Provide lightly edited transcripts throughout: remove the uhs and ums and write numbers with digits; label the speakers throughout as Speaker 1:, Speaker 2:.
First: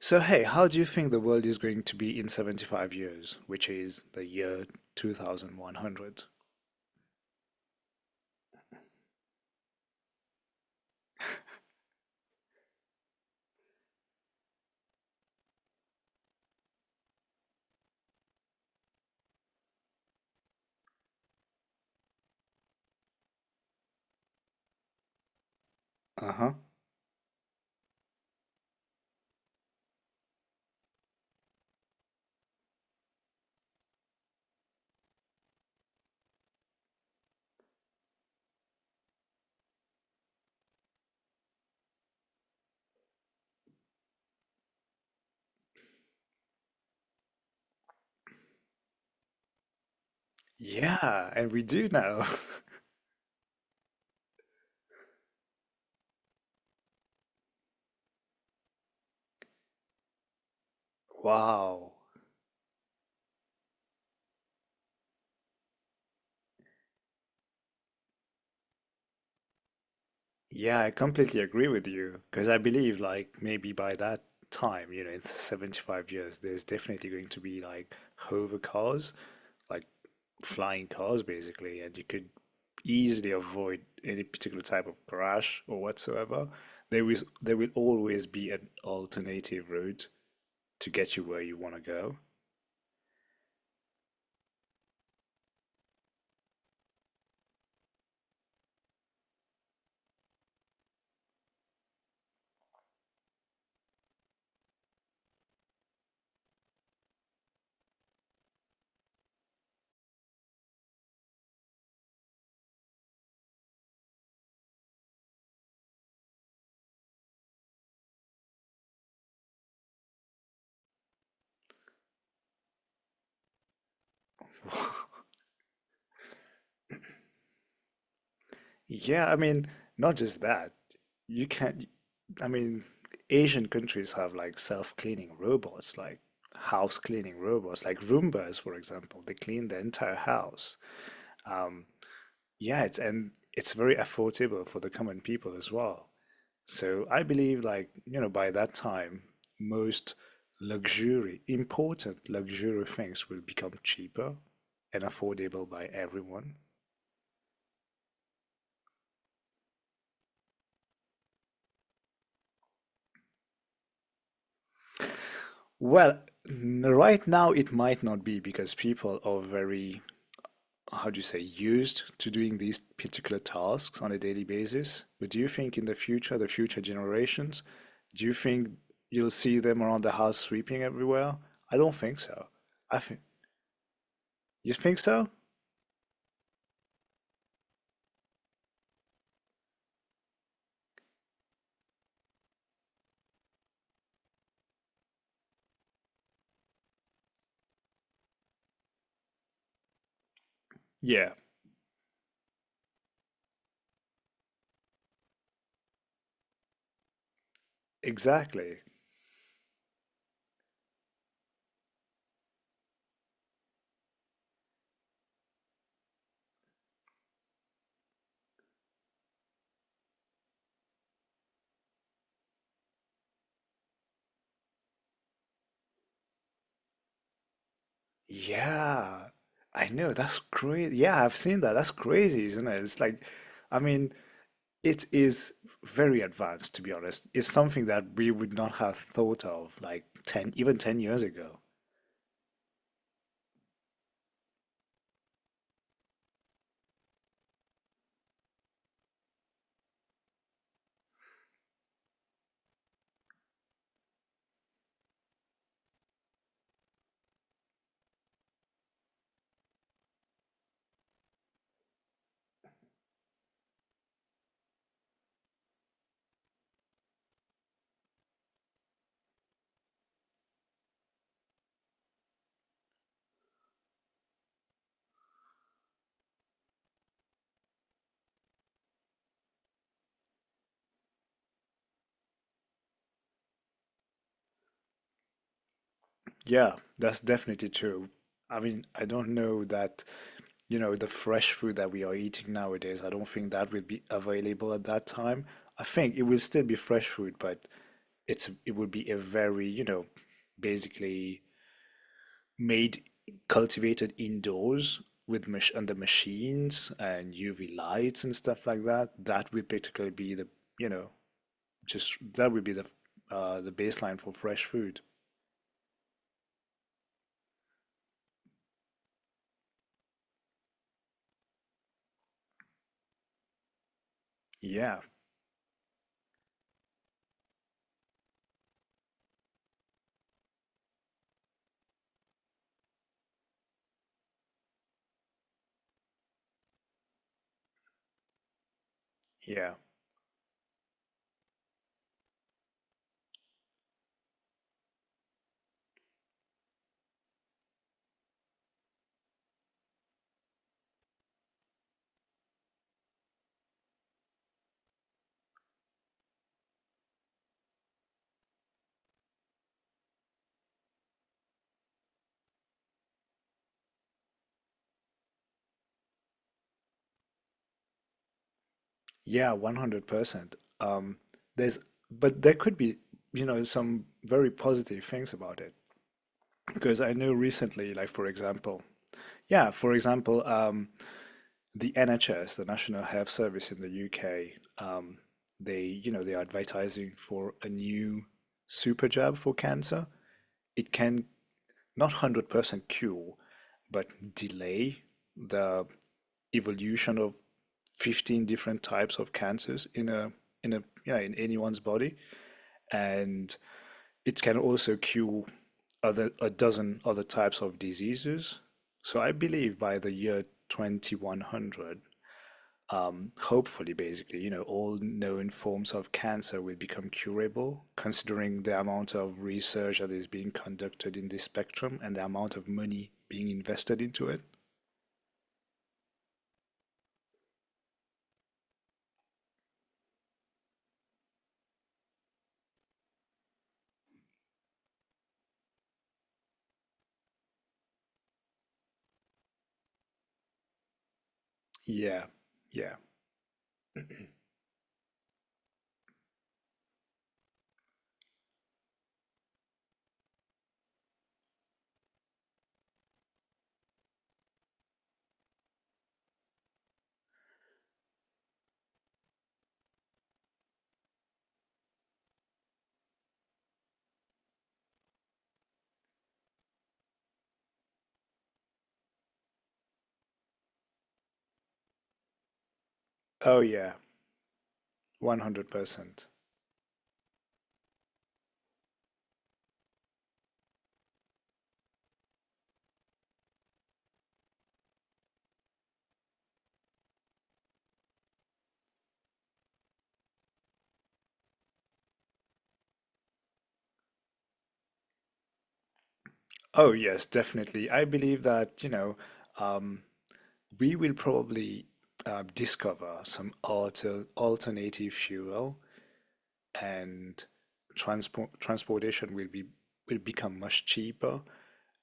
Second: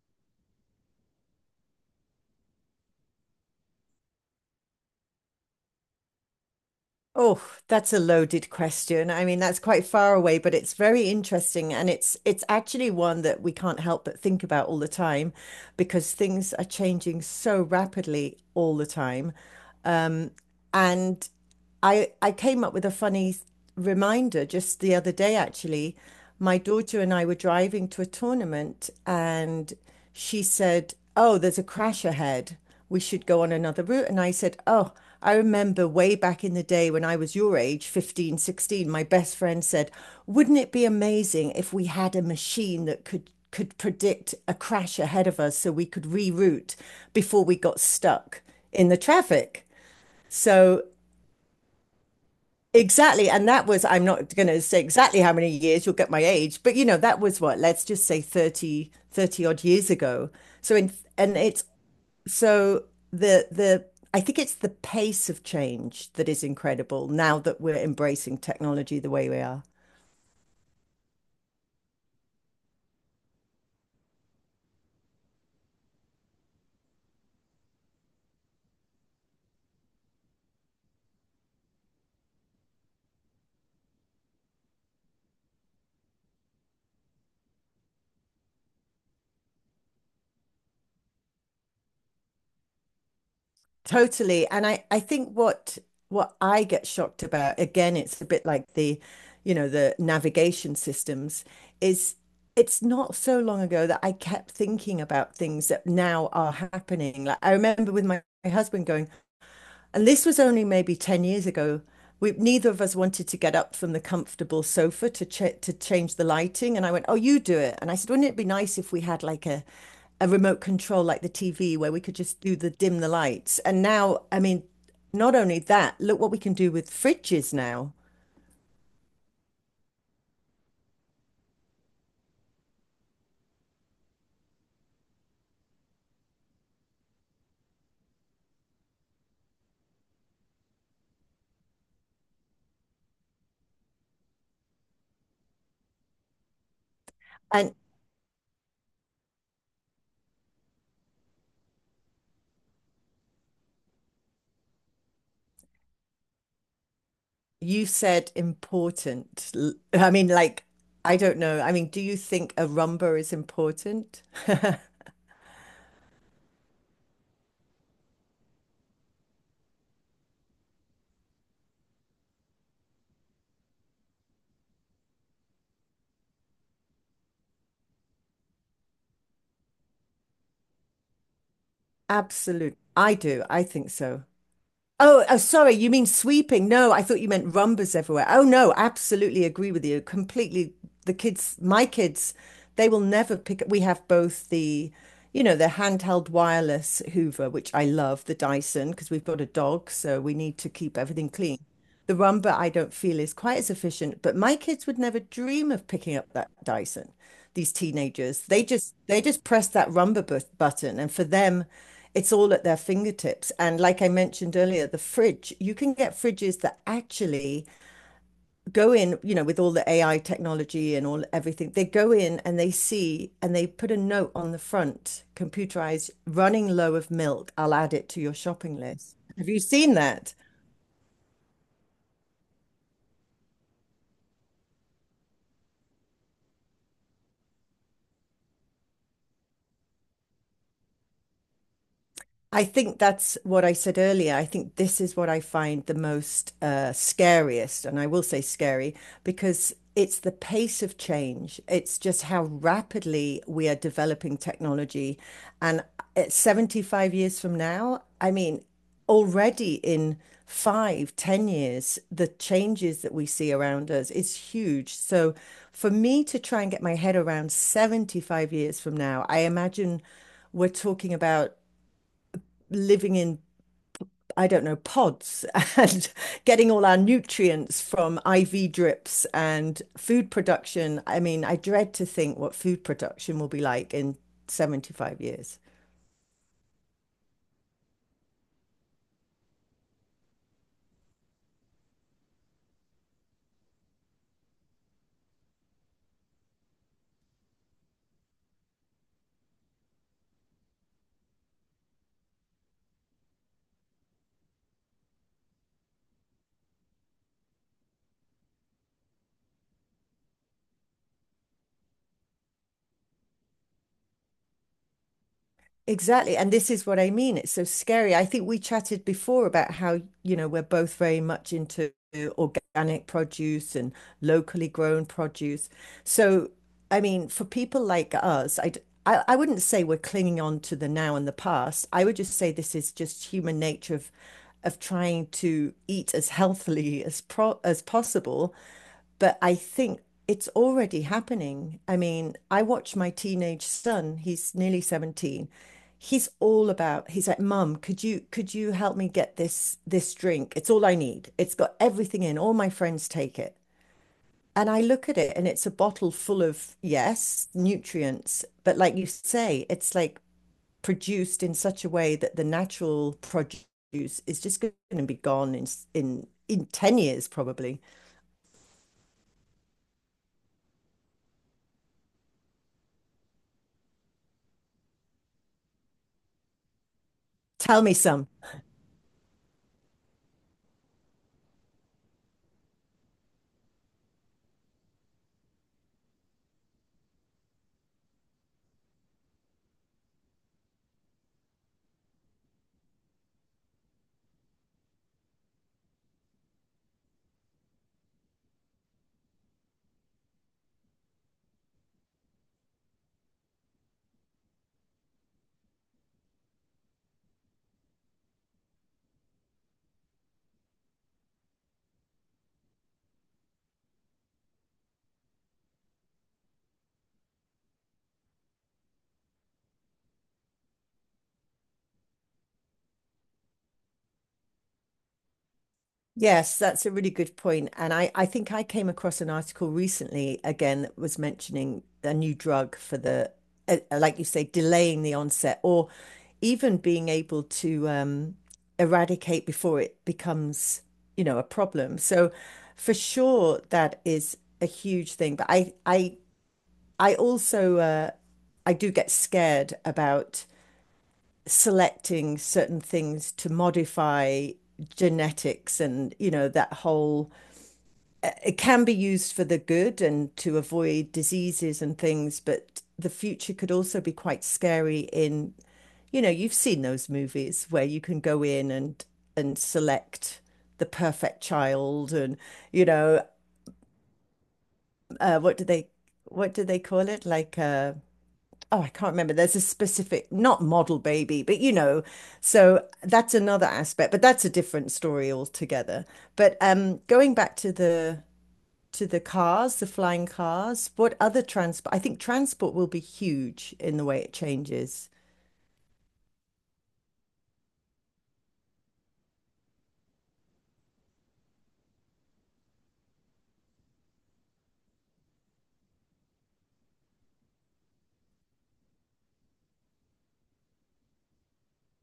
Speaker 1: So, hey, how do you think the world is going to be in 75 years, which is the year 2100?
Speaker 2: Oh, that's a loaded question. I mean, that's quite far away, but it's very interesting, and it's actually one that we can't help but think about all the time because things are changing so rapidly all the time. And I came up with a funny reminder just the other day, actually.
Speaker 1: Uh-huh.
Speaker 2: My daughter and I were driving to a tournament, and she said, "Oh, there's a crash ahead. We should go on another route." And I said, "Oh, I remember way back in the day when I was your age, 15, 16. My best friend said, wouldn't it be amazing if we had a machine that could predict a crash ahead of us so we could reroute before we got stuck in the traffic?" So
Speaker 1: Yeah, and we do know.
Speaker 2: Exactly. And that was, I'm not going to say exactly how many years, you'll get my age, but you know, that was what, let's just say 30, 30 odd years ago. So in, and it's,
Speaker 1: Wow.
Speaker 2: so the, I think it's the pace of change that is incredible now that we're embracing technology the way we are.
Speaker 1: Yeah, I completely agree with you because I believe, like, maybe by that time, you know, in 75 years, there's definitely going to be like hover cars, like flying cars basically, and you could easily avoid any particular type of crash or whatsoever. There will always be an alternative route to get you where you want to go.
Speaker 2: Totally. And I think what I get shocked about, again, it's a bit like the navigation systems, is it's not so long ago that I kept thinking about things that now are happening. Like I remember with my husband going, and this was only maybe 10 years ago. We, neither of us wanted to get up from the comfortable sofa to to change the lighting. And I went, "Oh, you do it." And I said, "Wouldn't it be nice if we had like a remote control like the TV where we could just do the dim the lights?" And now, I mean, not only that, look what we can do with fridges now.
Speaker 1: Yeah, I mean, not just that. You can, not I mean, Asian countries have like self-cleaning robots, like house cleaning robots, like Roombas, for example. They clean the entire house. Um, yeah, it's, and it's very affordable for the common people as well. So I believe,
Speaker 2: And
Speaker 1: like, you know, by that time, most luxury, important luxury things will become cheaper and affordable by everyone.
Speaker 2: you said important. I mean, like, I don't know. I mean, do you think a rumba is important?
Speaker 1: Well, right now it might not be because people are very, how do you say, used to doing these particular tasks on a daily basis. But do you think in the future generations, do you think you'll see them around the house sweeping everywhere? I don't think so.
Speaker 2: Absolutely.
Speaker 1: I
Speaker 2: I
Speaker 1: think
Speaker 2: do. I think so.
Speaker 1: you think
Speaker 2: Oh,
Speaker 1: so?
Speaker 2: oh, sorry, you mean sweeping? No, I thought you meant rumbas everywhere. Oh, no, absolutely agree with you. Completely. The kids, my kids, they will never pick up. We have both the handheld wireless Hoover, which I love, the Dyson, because we've got a dog, so we need to keep
Speaker 1: Yeah,
Speaker 2: everything clean. The rumba I don't feel is quite as efficient, but my kids would never dream of picking up that Dyson. These teenagers, they
Speaker 1: exactly.
Speaker 2: just they just press that rumba button, and for them, it's all at their fingertips. And like I mentioned earlier, the fridge, you can get fridges that actually go in, you know, with all the AI technology and all everything. They go in and they see and they put a note on the front, computerized, "Running low of milk. I'll add it to your shopping list."
Speaker 1: Yeah,
Speaker 2: Have you
Speaker 1: I
Speaker 2: seen
Speaker 1: know,
Speaker 2: that?
Speaker 1: that's crazy. Yeah, I've seen that. That's crazy, isn't it? It's like, I mean, it is very advanced, to be honest. It's something that we would not have thought of like 10, even 10 years ago.
Speaker 2: I think that's what I said earlier. I think this is what I find the most scariest, and I will say scary because it's the pace of change. It's just how rapidly we are developing technology. And at 75 years from now, I mean, already in 5, 10 years, the changes that we see around us is huge. So for me to try and get my head around 75 years from now, I imagine we're talking about living in, I don't know, pods and getting all our nutrients from IV drips and food production. I mean, I dread to think what food production will be like in 75 years.
Speaker 1: Yeah, that's definitely true. I mean, I don't know that, you know, the fresh food that we are eating nowadays, I don't think that would be available at that time. I think it will still be fresh food, but it would be a very, you know, basically made cultivated indoors with mach under machines and UV lights and stuff like that, that would particularly be the, you know, just that would be the baseline for fresh food.
Speaker 2: Exactly. And this is what I mean. It's so scary. I think we chatted before about how, you know, we're both very much into organic produce and locally
Speaker 1: Yeah,
Speaker 2: grown produce. So, I mean, for people like us, I wouldn't say we're clinging on to the now and the past. I would just say this is just human nature of trying to eat as healthily as pro as possible. But I
Speaker 1: yeah,
Speaker 2: think it's already happening. I mean, I watch my teenage son, he's nearly 17. He's all about, he's like, "Mum, could you help me get this drink? It's all I need. It's got everything in. All my friends take it." And I look at it and it's a bottle full of, yes, nutrients, but like you say, it's like produced in such a way that the natural produce is just going to be gone in in 10 years probably.
Speaker 1: yeah, 100%. Um, there's, but there could be, you know, some very positive things about it because I know
Speaker 2: Tell me
Speaker 1: recently, like, for
Speaker 2: some.
Speaker 1: example, yeah, for example, the NHS, the National Health Service in the UK, um, they, you know, they are advertising for a new super jab for cancer. It can not 100% cure, but delay the evolution of 15 different types of cancers in a in a in anyone's body, and it can also cure other a dozen other types of diseases. So I believe by the year 2100, hopefully, basically, you know, all known forms of cancer will become curable, considering the amount of research that is being conducted in this spectrum and the amount of money being invested into it.
Speaker 2: Yes, that's a really good point. And I think I came across an article recently again that was mentioning a new drug for the like you say, delaying the onset or even being able to eradicate before it becomes, you know, a problem.
Speaker 1: Yeah,
Speaker 2: So for
Speaker 1: yeah.
Speaker 2: sure, that is a huge thing. But I also, I do get scared about selecting certain things to modify genetics and, you know, that whole it can be used for the good and to avoid diseases and things, but the future could also be quite scary in, you know, you've seen those movies where you can go in and select the perfect child and, you know,
Speaker 1: Oh, yeah,
Speaker 2: uh, what do they
Speaker 1: 100%.
Speaker 2: what do they call it? Like oh, I can't remember. There's a specific, not model baby, but you know, so that's another aspect, but that's a different story altogether. But going back to the cars, the flying cars? What other transport? I think transport will be huge in the way it changes.
Speaker 1: Oh, yes, definitely. I believe that, you know, um, we will probably discover some alternative fuel, and transportation will be, will become much cheaper,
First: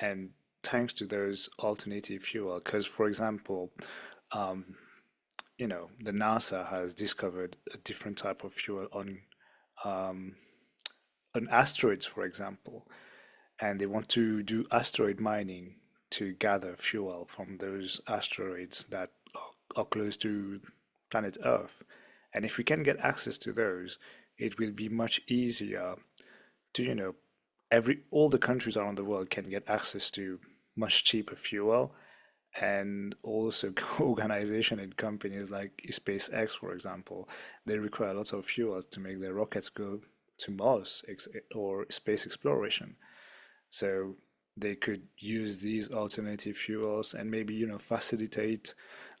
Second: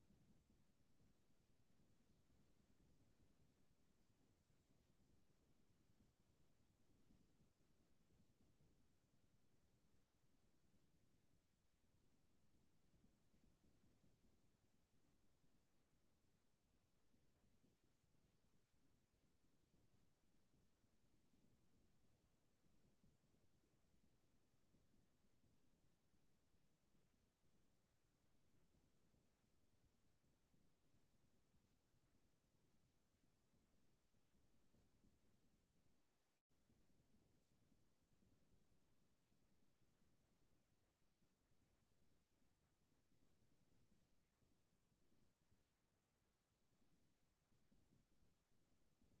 Speaker 1: and thanks to those alternative fuel. Because, for example, you know, the NASA has discovered a different type of fuel on asteroids, for example, and they want to do asteroid mining to gather fuel from those asteroids that are close to planet Earth, and if we can get access to those, it will be much easier. Do you know, every, all the countries around the world can get access to much cheaper fuel. And also organization and companies like SpaceX, for example, they require lots of fuel to make their rockets go to Mars or space exploration. So they could use these alternative fuels and maybe, you know, facilitate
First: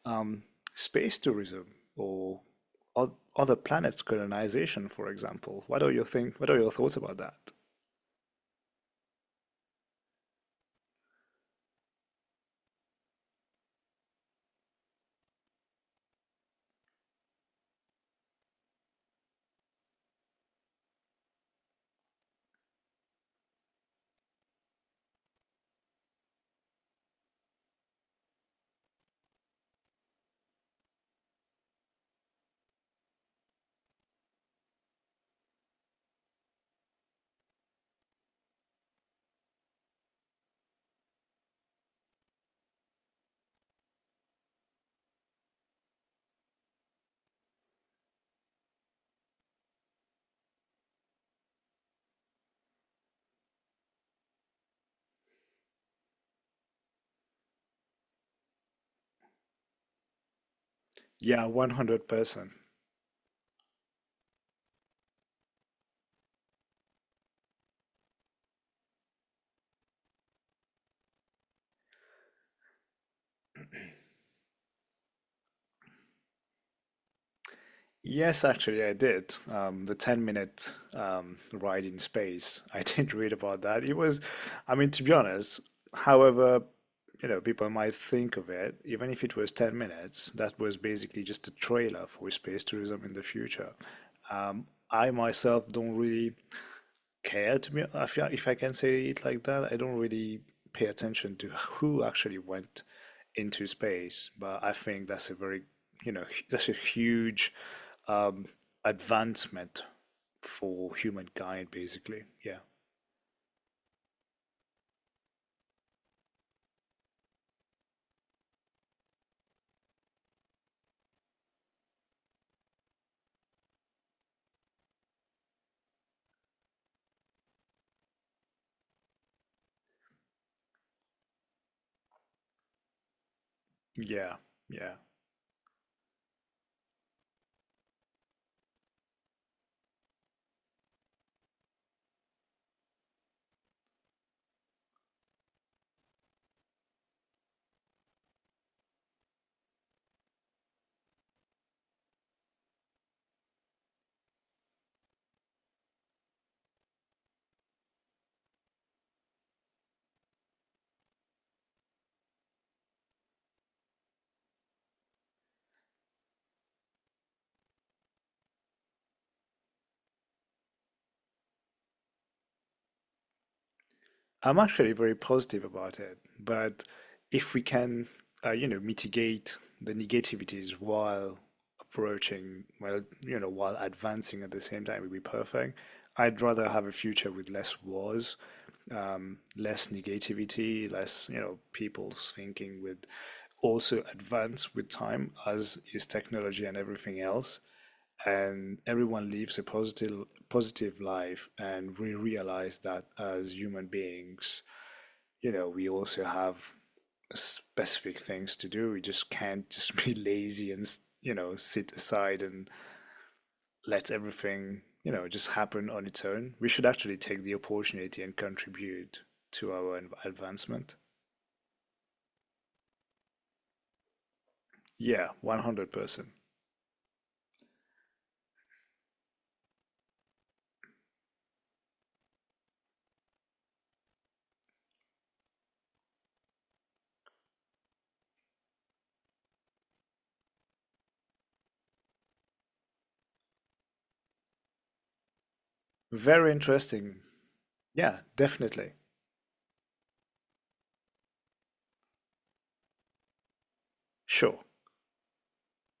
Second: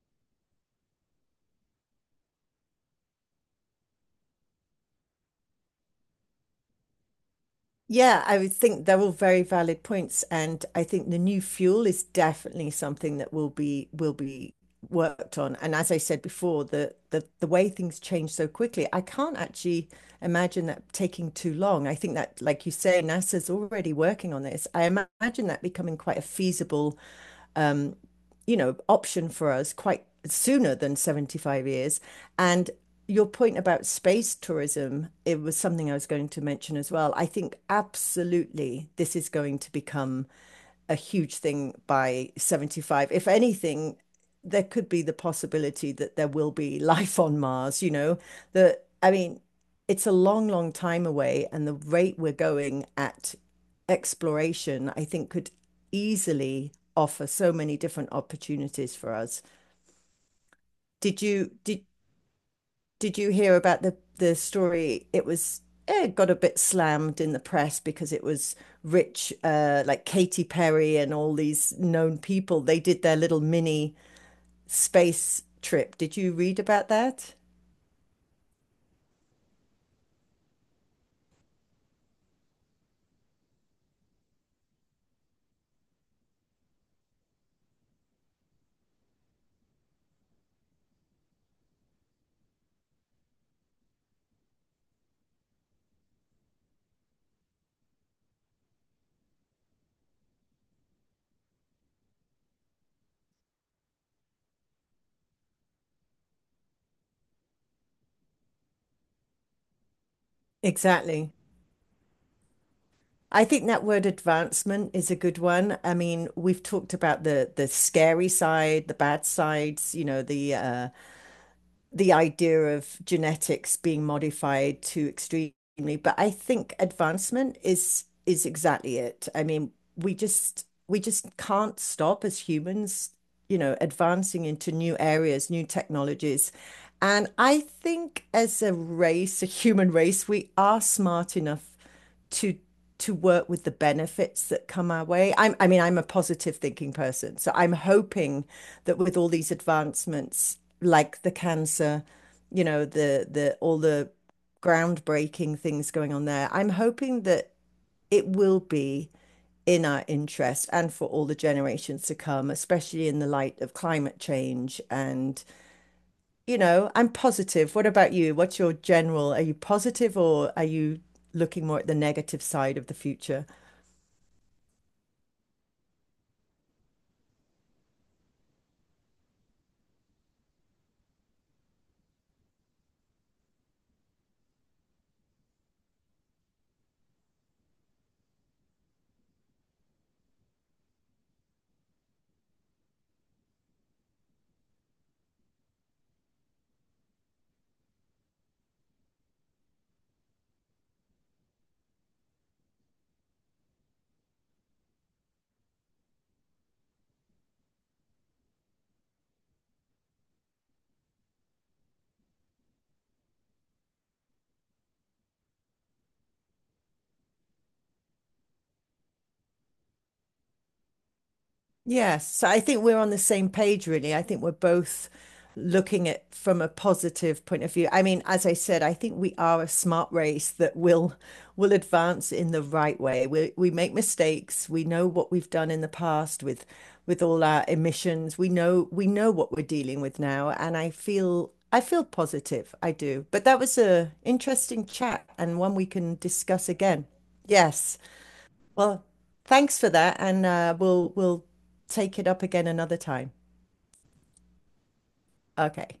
Speaker 1: um, space tourism or other planets colonization, for example. What are your think? What are your thoughts about that?
Speaker 2: Yeah, I would think they're all very valid points, and I think the new fuel is definitely something that will be worked on. And as I said before, the way things change so quickly, I can't actually imagine that taking too long. I think that, like you say, NASA's already working on this. I imagine that becoming quite a feasible, you know, option for us quite sooner than 75 years. And your point about space tourism, it was something I was going to mention as well. I think absolutely this is going to become a huge thing by 75. If anything, there could be the possibility that there will be life on Mars, you know, that I mean, it's a long, long time away, and the rate we're going at exploration, I think, could easily offer so many different opportunities for us. Did
Speaker 1: Yeah,
Speaker 2: you did
Speaker 1: 100%.
Speaker 2: did you hear about the story? It was it got a bit slammed in the press because it was rich, like Katy Perry and all these known people. They did their little mini space trip. Did you read about that?
Speaker 1: Yes, actually, I did. The 10 minute ride in space. I did read about that. It was, I mean, to be honest, however, you know, people might think of it, even if it was 10 minutes, that was basically just a trailer for space tourism in the future. I myself don't really care, to be, if I can say it like that. I don't really pay attention to who actually went into space, but I think that's a very, you know, that's a huge um, advancement for
Speaker 2: Exactly.
Speaker 1: humankind, basically. Yeah,
Speaker 2: I think that word advancement is a good one. I mean, we've talked about the scary side, the bad sides, you know, the idea of genetics being modified to extremely, but I think advancement is exactly it. I mean, we just can't stop as humans, you know,
Speaker 1: yeah,
Speaker 2: advancing into
Speaker 1: yeah.
Speaker 2: new areas, new technologies. And I think as a race, a human race, we are smart enough to work with the benefits that come our way. I mean, I'm a positive thinking person, so I'm hoping that with all these advancements, like the cancer, you know, the all the groundbreaking things going on there, I'm hoping that it will be in our interest and for all the generations to come, especially in the light of climate change. And, you know, I'm positive. What about you? What's your general? Are you positive or are you looking more at the negative side of the future?
Speaker 1: I'm actually very positive about it, but if we can, you know, mitigate the negativities while approaching, well, you know, while advancing at the same time, it would be perfect. I'd rather have a future with less wars, less negativity, less, you know, people's thinking would also advance with time, as is technology and everything else. And everyone lives a positive positive life, and we realize that as human beings, you know, we also have specific things to do. We just can't just be lazy and, you know, sit aside and let everything, you know, just happen on its own. We should actually take the opportunity and contribute to our advancement.
Speaker 2: Yes, so I think we're on the same page, really. I think we're both
Speaker 1: Yeah,
Speaker 2: looking at
Speaker 1: 100%.
Speaker 2: from a positive point of view. I mean, as I said, I think we are a smart race that will advance in the right way. We make mistakes. We know what we've done in the past with all our emissions. We know what we're dealing with now, and I feel positive. I do. But that was a interesting chat and one we can
Speaker 1: Very
Speaker 2: discuss again.
Speaker 1: interesting.
Speaker 2: Yes.
Speaker 1: Yeah, definitely.
Speaker 2: Well, thanks for that, and we'll take it up again another time.
Speaker 1: Sure.
Speaker 2: Okay.